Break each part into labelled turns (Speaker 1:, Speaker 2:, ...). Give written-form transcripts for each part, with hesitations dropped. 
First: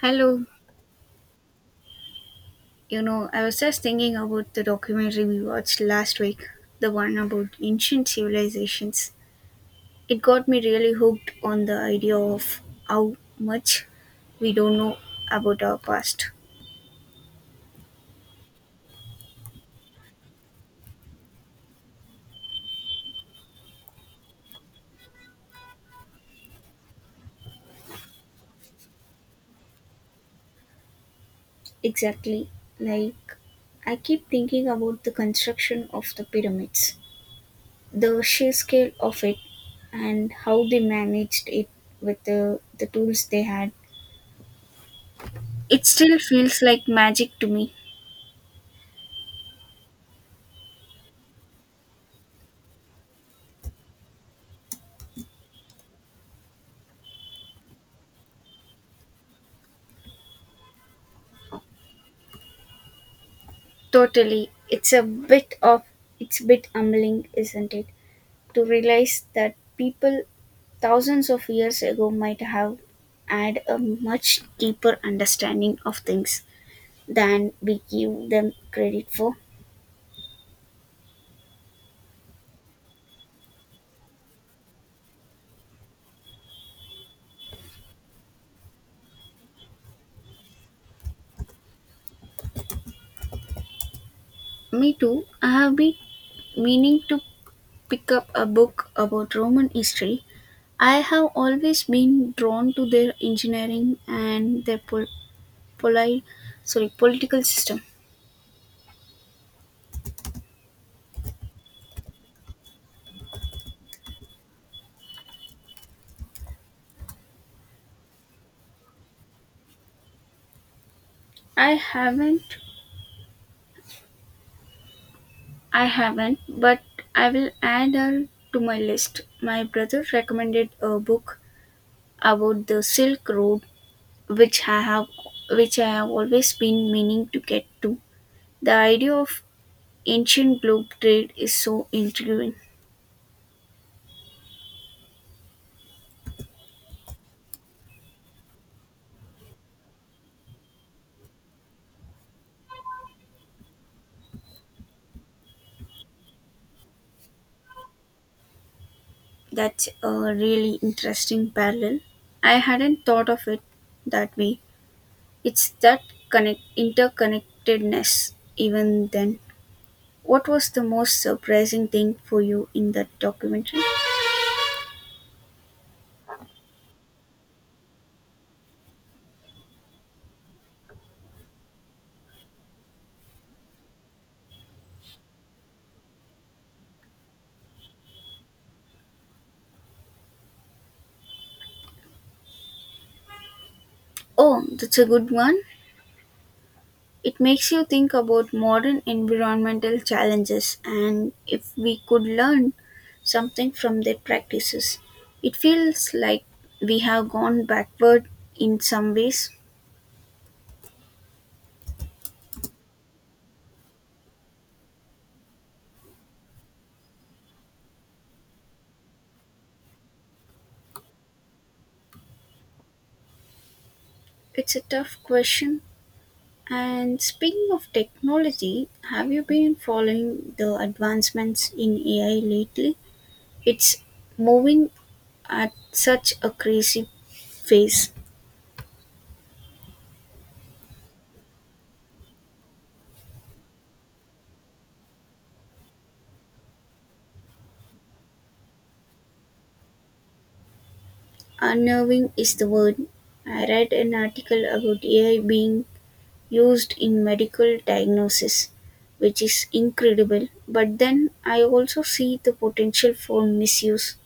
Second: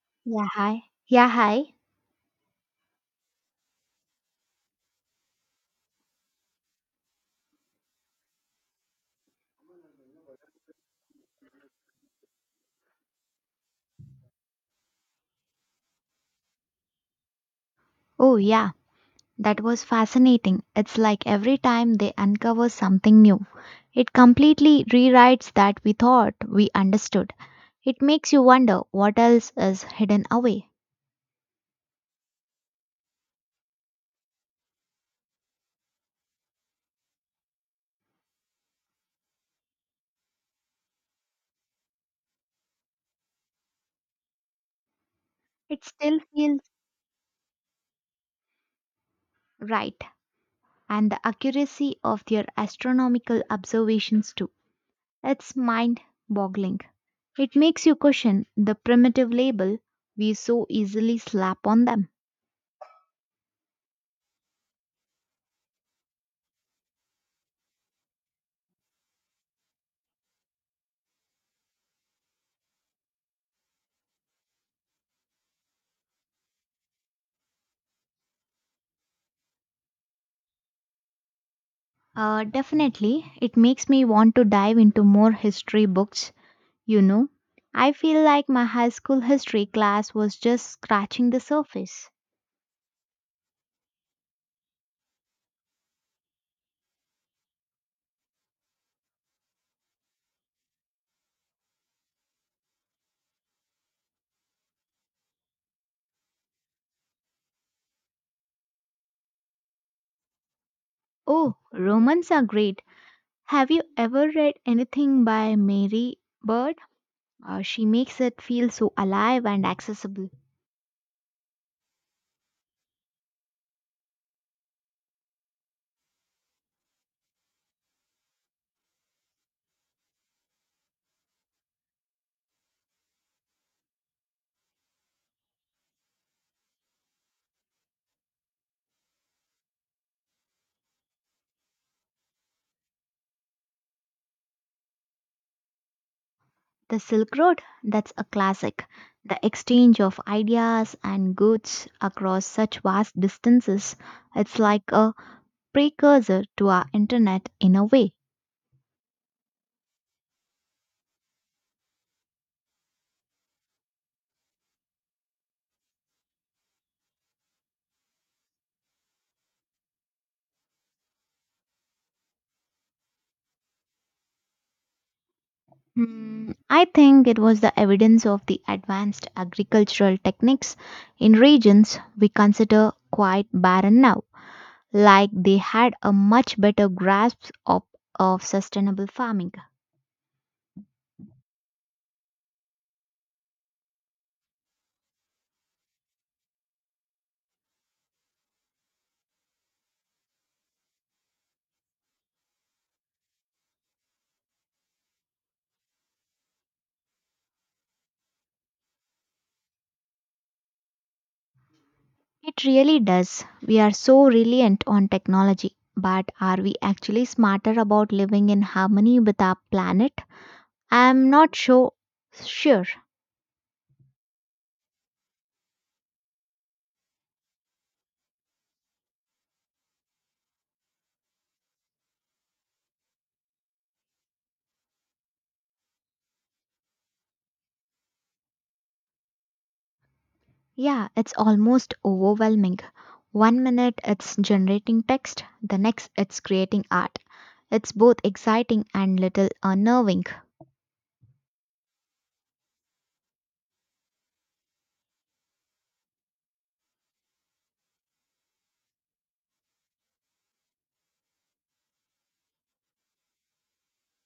Speaker 1: Hello,
Speaker 2: Yeah, hi. Yeah, hi.
Speaker 1: I was just thinking about the documentary we watched last week, the one about ancient civilizations. It got me really hooked on the idea of how much we don't know about our past.
Speaker 2: Oh, yeah, that was fascinating. It's like every time they uncover something new, it completely rewrites that we thought we understood. It makes you wonder what else is hidden away.
Speaker 1: Exactly. Like, I keep thinking about the construction of the pyramids, the sheer scale of it, and how they managed it with the tools they had. It
Speaker 2: It
Speaker 1: still
Speaker 2: still
Speaker 1: feels
Speaker 2: feels
Speaker 1: like magic to me.
Speaker 2: right, and the accuracy of their astronomical observations, too. It's mind boggling. It makes you question the primitive label we so easily slap on them.
Speaker 1: Totally. It's a bit humbling, isn't it? To realize that people thousands of years ago might have had a much deeper understanding of things than we give them credit for.
Speaker 2: Definitely, it makes me want to dive into more history books, you know. I feel like my high school history class was just scratching the surface.
Speaker 1: Me too. I have been meaning to pick up a book about Roman history. I have always been drawn to their engineering and their poli- sorry, political system.
Speaker 2: Oh, Romans are great. Have you ever read anything by Mary Bird? She makes it feel so alive and accessible.
Speaker 1: I haven't I haven't, but I will add her to my list. My brother recommended a book about the Silk Road, which I have, which I have always been meaning to get to. The idea of ancient globe trade is so intriguing.
Speaker 2: The Silk Road, that's a classic. The exchange of ideas and goods across such vast distances, it's like a precursor to our internet in a way.
Speaker 1: That's a really interesting parallel. I hadn't thought of it that way. It's that connect interconnectedness. Even then, what was the most surprising thing for you in that documentary?
Speaker 2: I think it was the evidence of the advanced agricultural techniques in regions we consider quite barren now, like they had a much better grasp of sustainable farming.
Speaker 1: Oh, that's a good one. It makes you think about modern environmental challenges and if we could learn something from their practices. It feels like we have gone backward in some ways.
Speaker 2: It really does. We are so reliant on technology, but are we actually smarter about living in harmony with our planet? I'm not sure. Sure.
Speaker 1: It's a tough question. And speaking of technology, have you been following the advancements in AI lately? It's moving at such a crazy pace.
Speaker 2: Yeah, it's almost overwhelming. One minute it's generating text, the next it's creating art. It's both exciting and little unnerving.
Speaker 1: Unnerving is the word. I read an article about AI being used in medical diagnosis, which is incredible. But then I also see the potential for misuse.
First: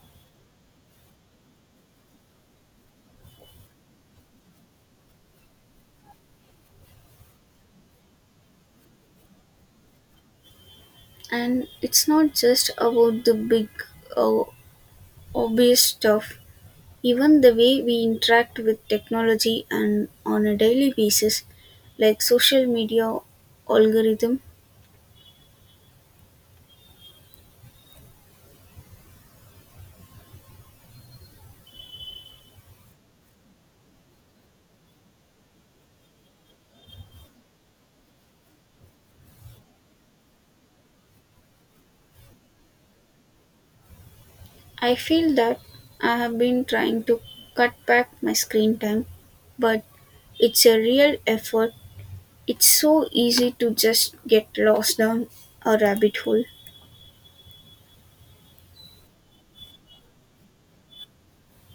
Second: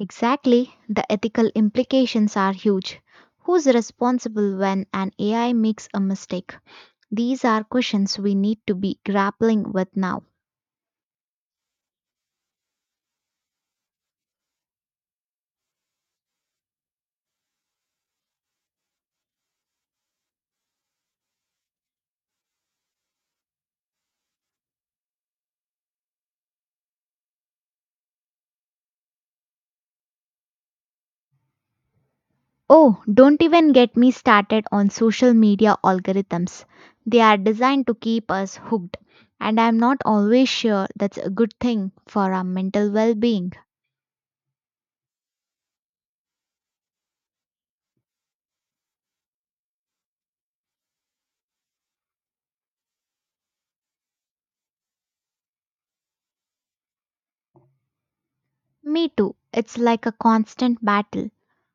Speaker 2: Exactly, the ethical implications are huge. Who's responsible when an AI makes a mistake? These are questions we need to be grappling with now.
Speaker 1: And it's not just about the big, uh, obvious stuff. Even the way we interact with technology and on a daily basis, like social media algorithm.
Speaker 2: Oh, don't even get me started on social media algorithms. They are designed to keep us hooked, and I'm not always sure that's a good thing for our mental well being.
Speaker 1: I feel that I have been trying to cut back my screen time, but it's a real effort. It's so easy to just get lost down a rabbit hole.
Speaker 2: Me too, it's like a constant battle.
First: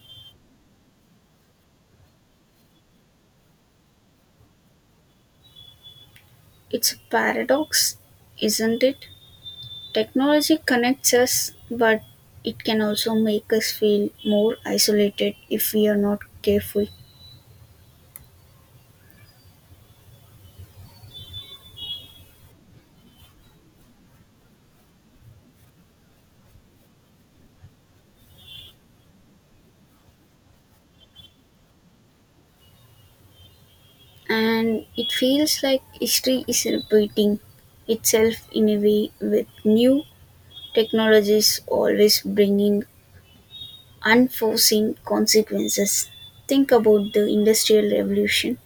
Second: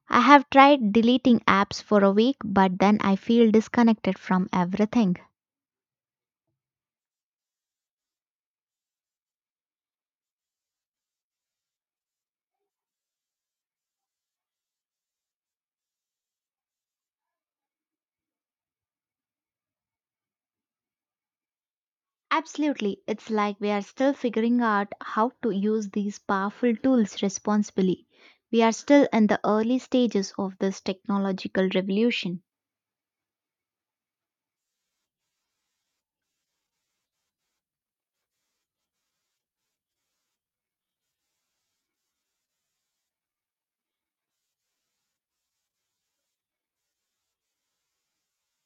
Speaker 2: I have tried deleting apps for a week, but then I feel disconnected from everything.
Speaker 1: It's a paradox, isn't it? Technology connects us, but it can also make us feel more isolated if we are not careful.
Speaker 2: Absolutely, it's like we are still figuring out how to use these powerful tools responsibly. We are still in the early stages of this technological revolution.
Speaker 1: And it feels like history is repeating itself in a way with new technologies always bringing unforeseen consequences. Think about the Industrial Revolution,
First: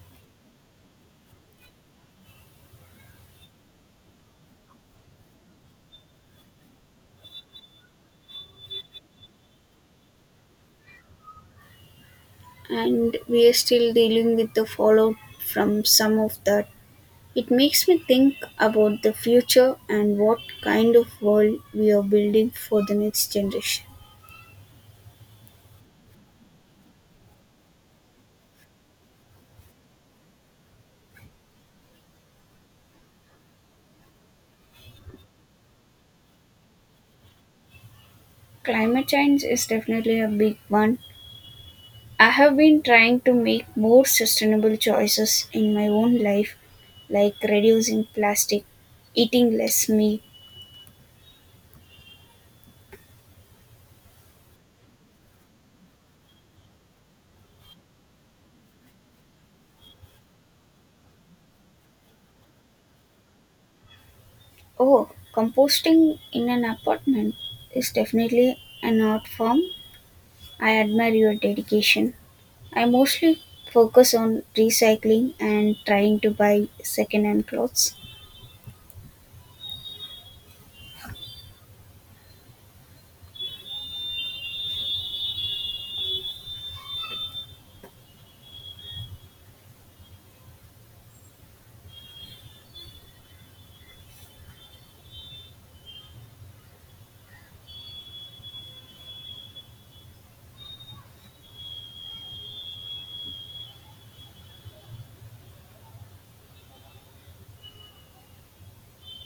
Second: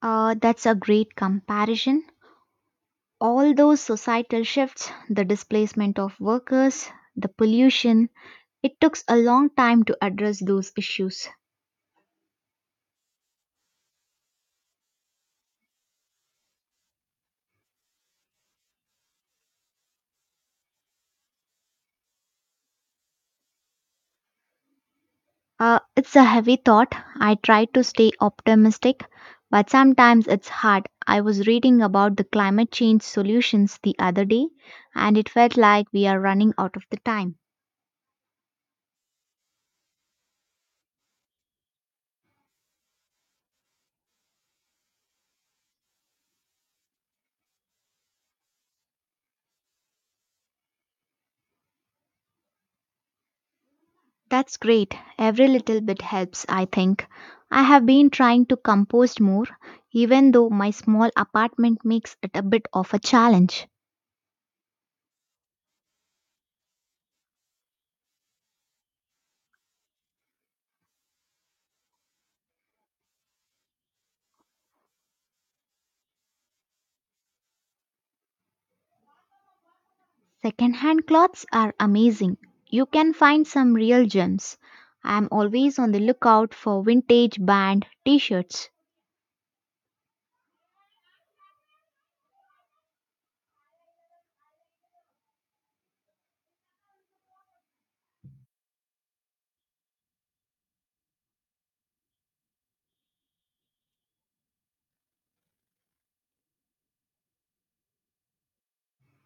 Speaker 2: That's a great comparison. All those societal shifts, the displacement of workers, the pollution, it took a long time to address those issues.
Speaker 1: and we are still dealing with the fallout from some of that. It makes me think about the future and what kind of world we are building for the next generation.
Speaker 2: It's a heavy thought. I try to stay optimistic, but sometimes it's hard. I was reading about the climate change solutions the other day, and it felt like we are running out of the time.
Speaker 1: Climate change is definitely a big one. I have been trying to make more sustainable choices in my own life, like reducing plastic, eating less meat.
Speaker 2: That's great. Every little bit helps, I think. I have been trying to compost more, even though my small apartment makes it a bit of a challenge.
Speaker 1: Oh, composting in an apartment is definitely an art form. I admire your dedication. I mostly focus on recycling and trying to buy second-hand clothes.
Speaker 2: Secondhand clothes are amazing. You can find some real gems. I am always on the lookout for vintage band t shirts.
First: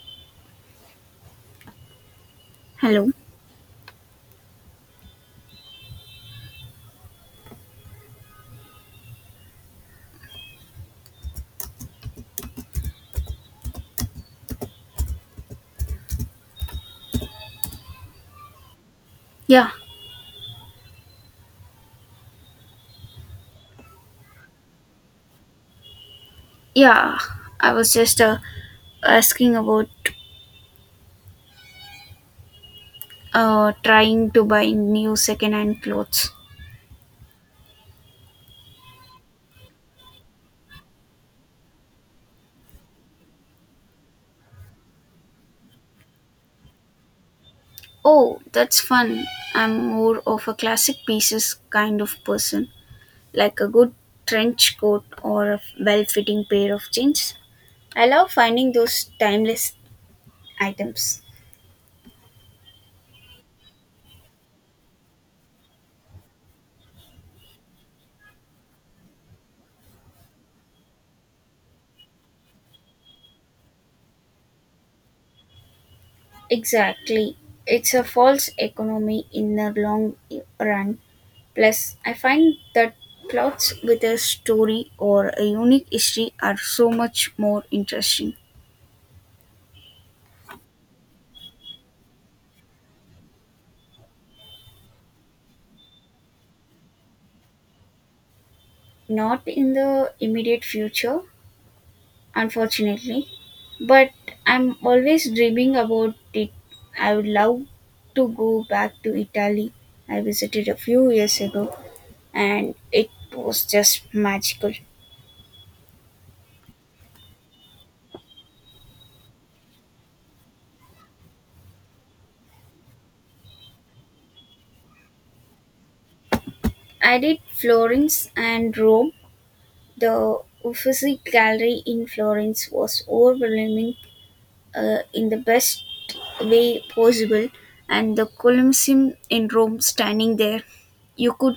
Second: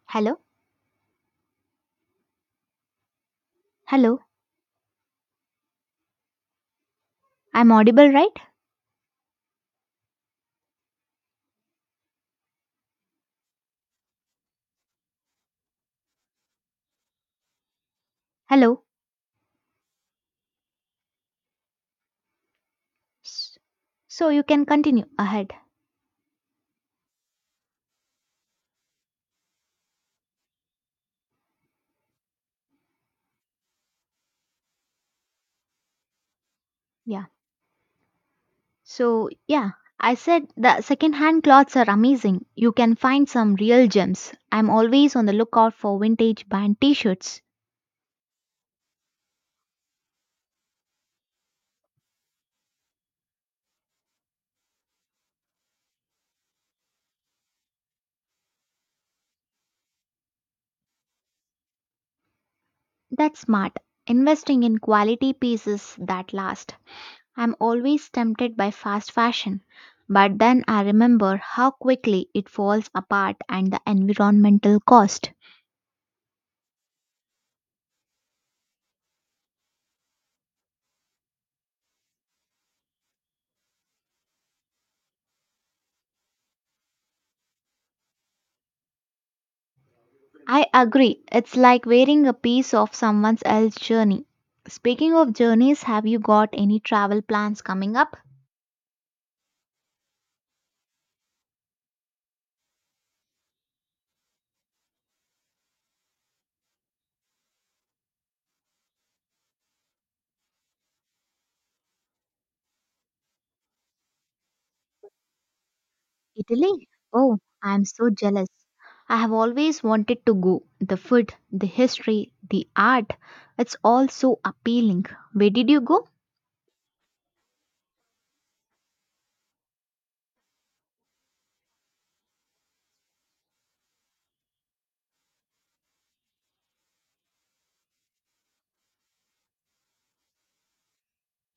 Speaker 2: Hello?
Speaker 1: Hello.
Speaker 2: Hello? I'm audible, right? Hello?
Speaker 1: Yeah,
Speaker 2: S- So you can continue ahead.
Speaker 1: yeah. I was just asking about trying to buy new second-hand clothes.
Speaker 2: Yeah. So, yeah, I said the second-hand clothes are amazing. You can find some real gems. I'm always on the lookout for vintage band t-shirts.
Speaker 1: Oh, that's fun. I'm more of a classic pieces kind of person, like a good trench coat or a well fitting pair of jeans. I love finding those timeless items.
Speaker 2: That's smart. Investing in quality pieces that last. I'm always tempted by fast fashion, but then I remember how quickly it falls apart and the environmental cost.
Speaker 1: Exactly. It's a false economy in the long run. Plus, I find that plots with a story or a unique history are so much more interesting.
Speaker 2: I agree. It's like wearing a piece of someone else's journey. Speaking of journeys, have you got any travel plans coming up?
Speaker 1: Not in the immediate future, unfortunately, but I'm always dreaming about it. I would love to go back to Italy. I visited a few years ago and it was just magical.
Speaker 2: Italy? Oh, I'm so jealous. I have always wanted to go. The food, the history, the art, it's all so appealing. Where did you go?
Speaker 1: I did Florence and Rome. The Uffizi Gallery in Florence was overwhelming, in the best way possible, and the Colosseum in Rome standing there. You could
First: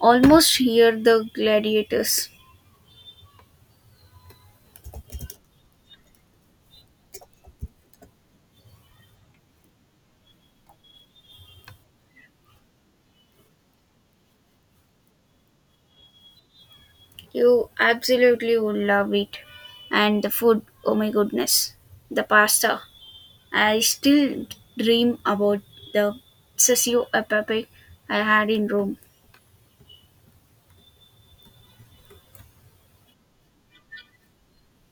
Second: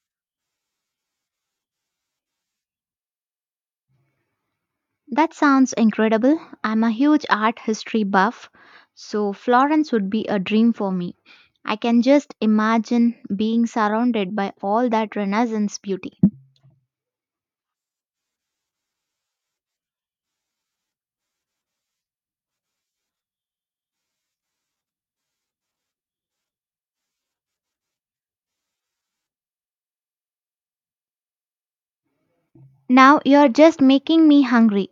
Speaker 1: almost hear the gladiators.
Speaker 2: That sounds incredible. I'm a huge art history buff, so Florence would be a dream for me. I can just imagine being surrounded by all that Renaissance beauty.
Speaker 1: You absolutely would love it. And the food, oh my goodness, the pasta. I still dream about the sessio e pepe I had in Rome.
Speaker 2: Now you're just making me hungry.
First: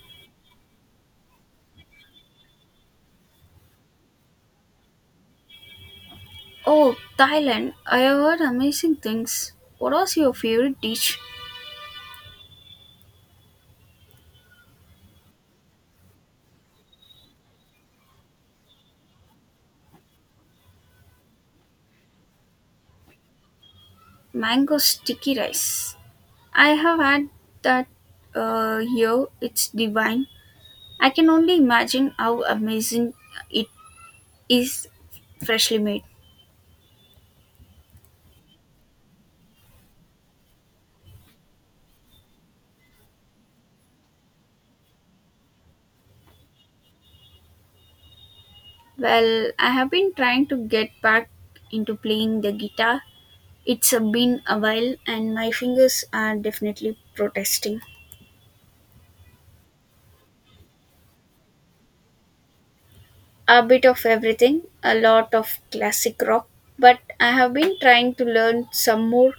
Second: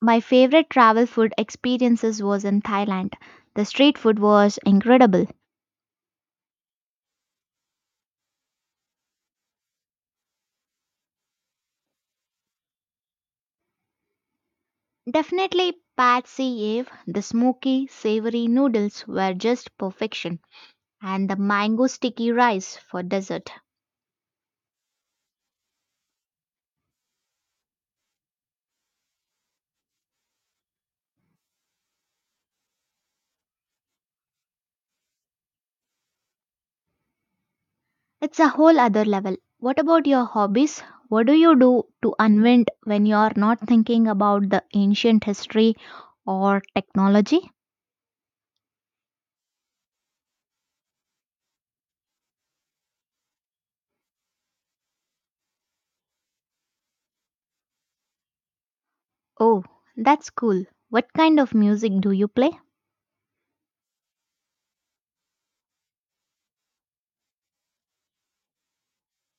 Speaker 2: My favorite travel food experiences was in Thailand. The street food was incredible.
Speaker 1: Oh, Thailand. I have heard amazing things. What was your favorite dish?
Speaker 2: Definitely Patsy Ave, the smoky, savory noodles were just perfection, and the mango sticky rice for dessert.
Speaker 1: Mango sticky rice. I have had that here. It's divine. I can only imagine how amazing it is freshly made.
Speaker 2: It's a whole other level. What about your hobbies? What do you do to unwind when you're not thinking about the ancient history or technology?
Speaker 1: Well, I have been trying to get back into playing the guitar. It's been a while and my fingers are definitely protesting.
Speaker 2: Oh, that's cool. What kind of music do you play?
Speaker 1: A bit of everything, a lot of classic rock, but I have been trying to learn some more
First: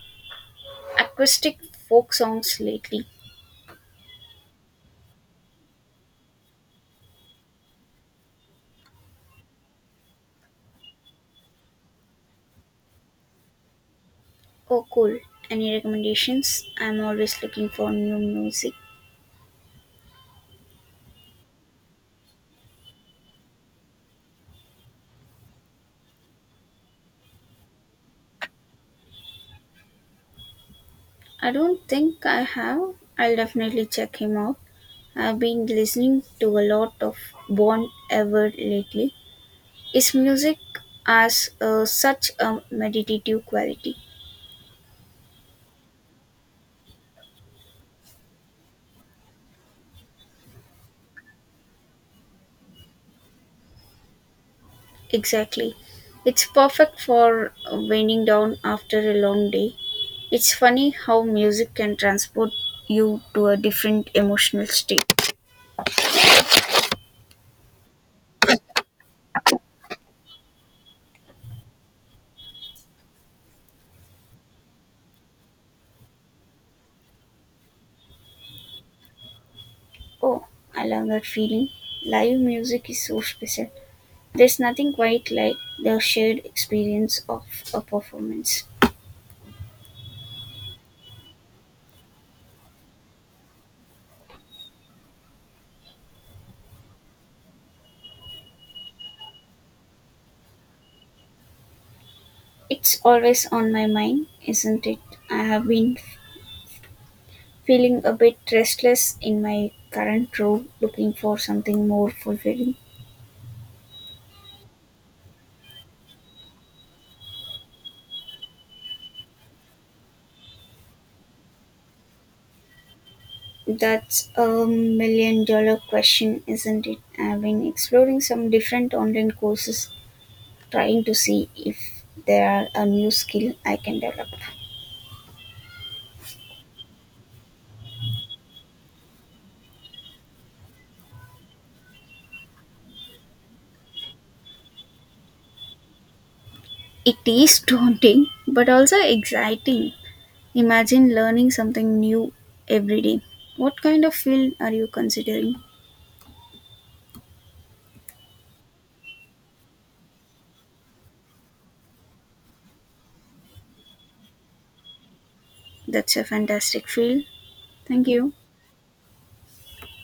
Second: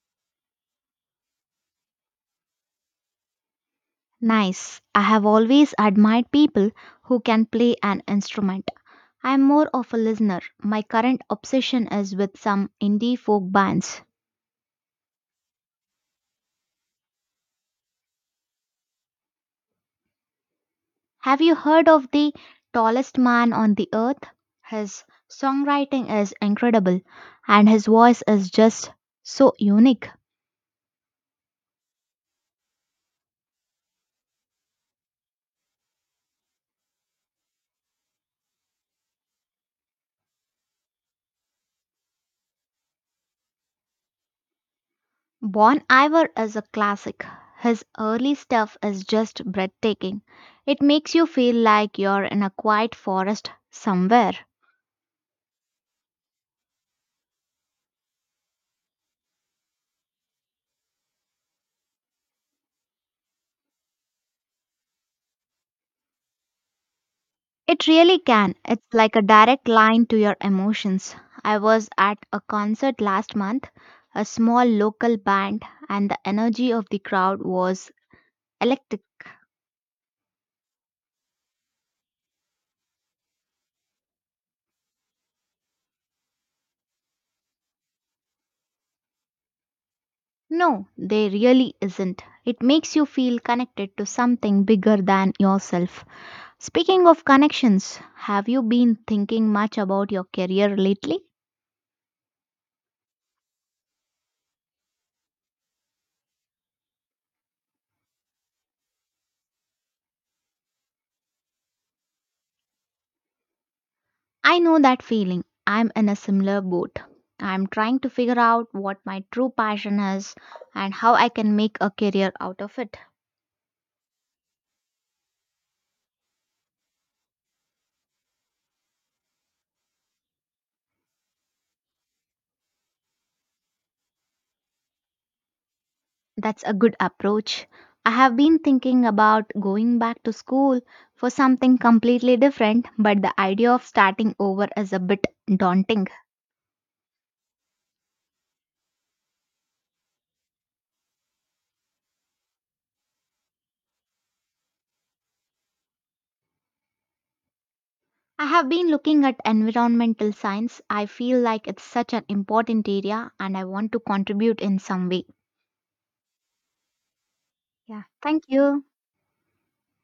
Speaker 1: acoustic folk songs lately.
Speaker 2: Nice. I have always admired people who can play an instrument. I'm more of a listener. My current obsession is with some indie folk bands.
Speaker 1: Oh, cool. Any recommendations? I'm always looking for new music.
Speaker 2: Have you heard of The Tallest Man on the Earth? His songwriting is incredible and his voice is just so unique.
Speaker 1: I don't think I have. I'll definitely check him out. I've been listening to a lot of Bon Ever lately. His music has, such a meditative quality.
Speaker 2: Bon Iver is a classic. His early stuff is just breathtaking. It makes you feel like you're in a quiet forest somewhere.
Speaker 1: Exactly. It's perfect for winding down after a long day. It's funny how music can transport you to a different emotional state.
Speaker 2: It really can. It's like a direct line to your emotions. I was at a concert last month, a small local band, and the energy of the crowd was electric.
Speaker 1: Oh, I love that feeling. Live music is so special. There's nothing quite like the shared experience of a performance.
Speaker 2: No, there really isn't. It makes you feel connected to something bigger than yourself. Speaking of connections, have you been thinking much about your career lately?
Speaker 1: It's always on my mind, isn't it? I have been feeling a bit restless in my current role, looking for something more fulfilling.
Speaker 2: I know that feeling. I'm in a similar boat. I'm trying to figure out what my true passion is and how I can make a career out of it.
Speaker 1: That's a million dollar question, isn't it? I've been exploring some different online courses, trying to see if there are a new skill I can develop.
Speaker 2: That's a good approach. I have been thinking about going back to school for something completely different, but the idea of starting over is a bit daunting.
Speaker 1: It is daunting, but also exciting. Imagine learning something new every day. What kind of field are you considering?
Speaker 2: I have been looking at environmental science. I feel like it's such an important area and I want to contribute in some way.
Speaker 1: That's a fantastic field.
Speaker 2: Yeah,
Speaker 1: Thank you.
Speaker 2: thank you.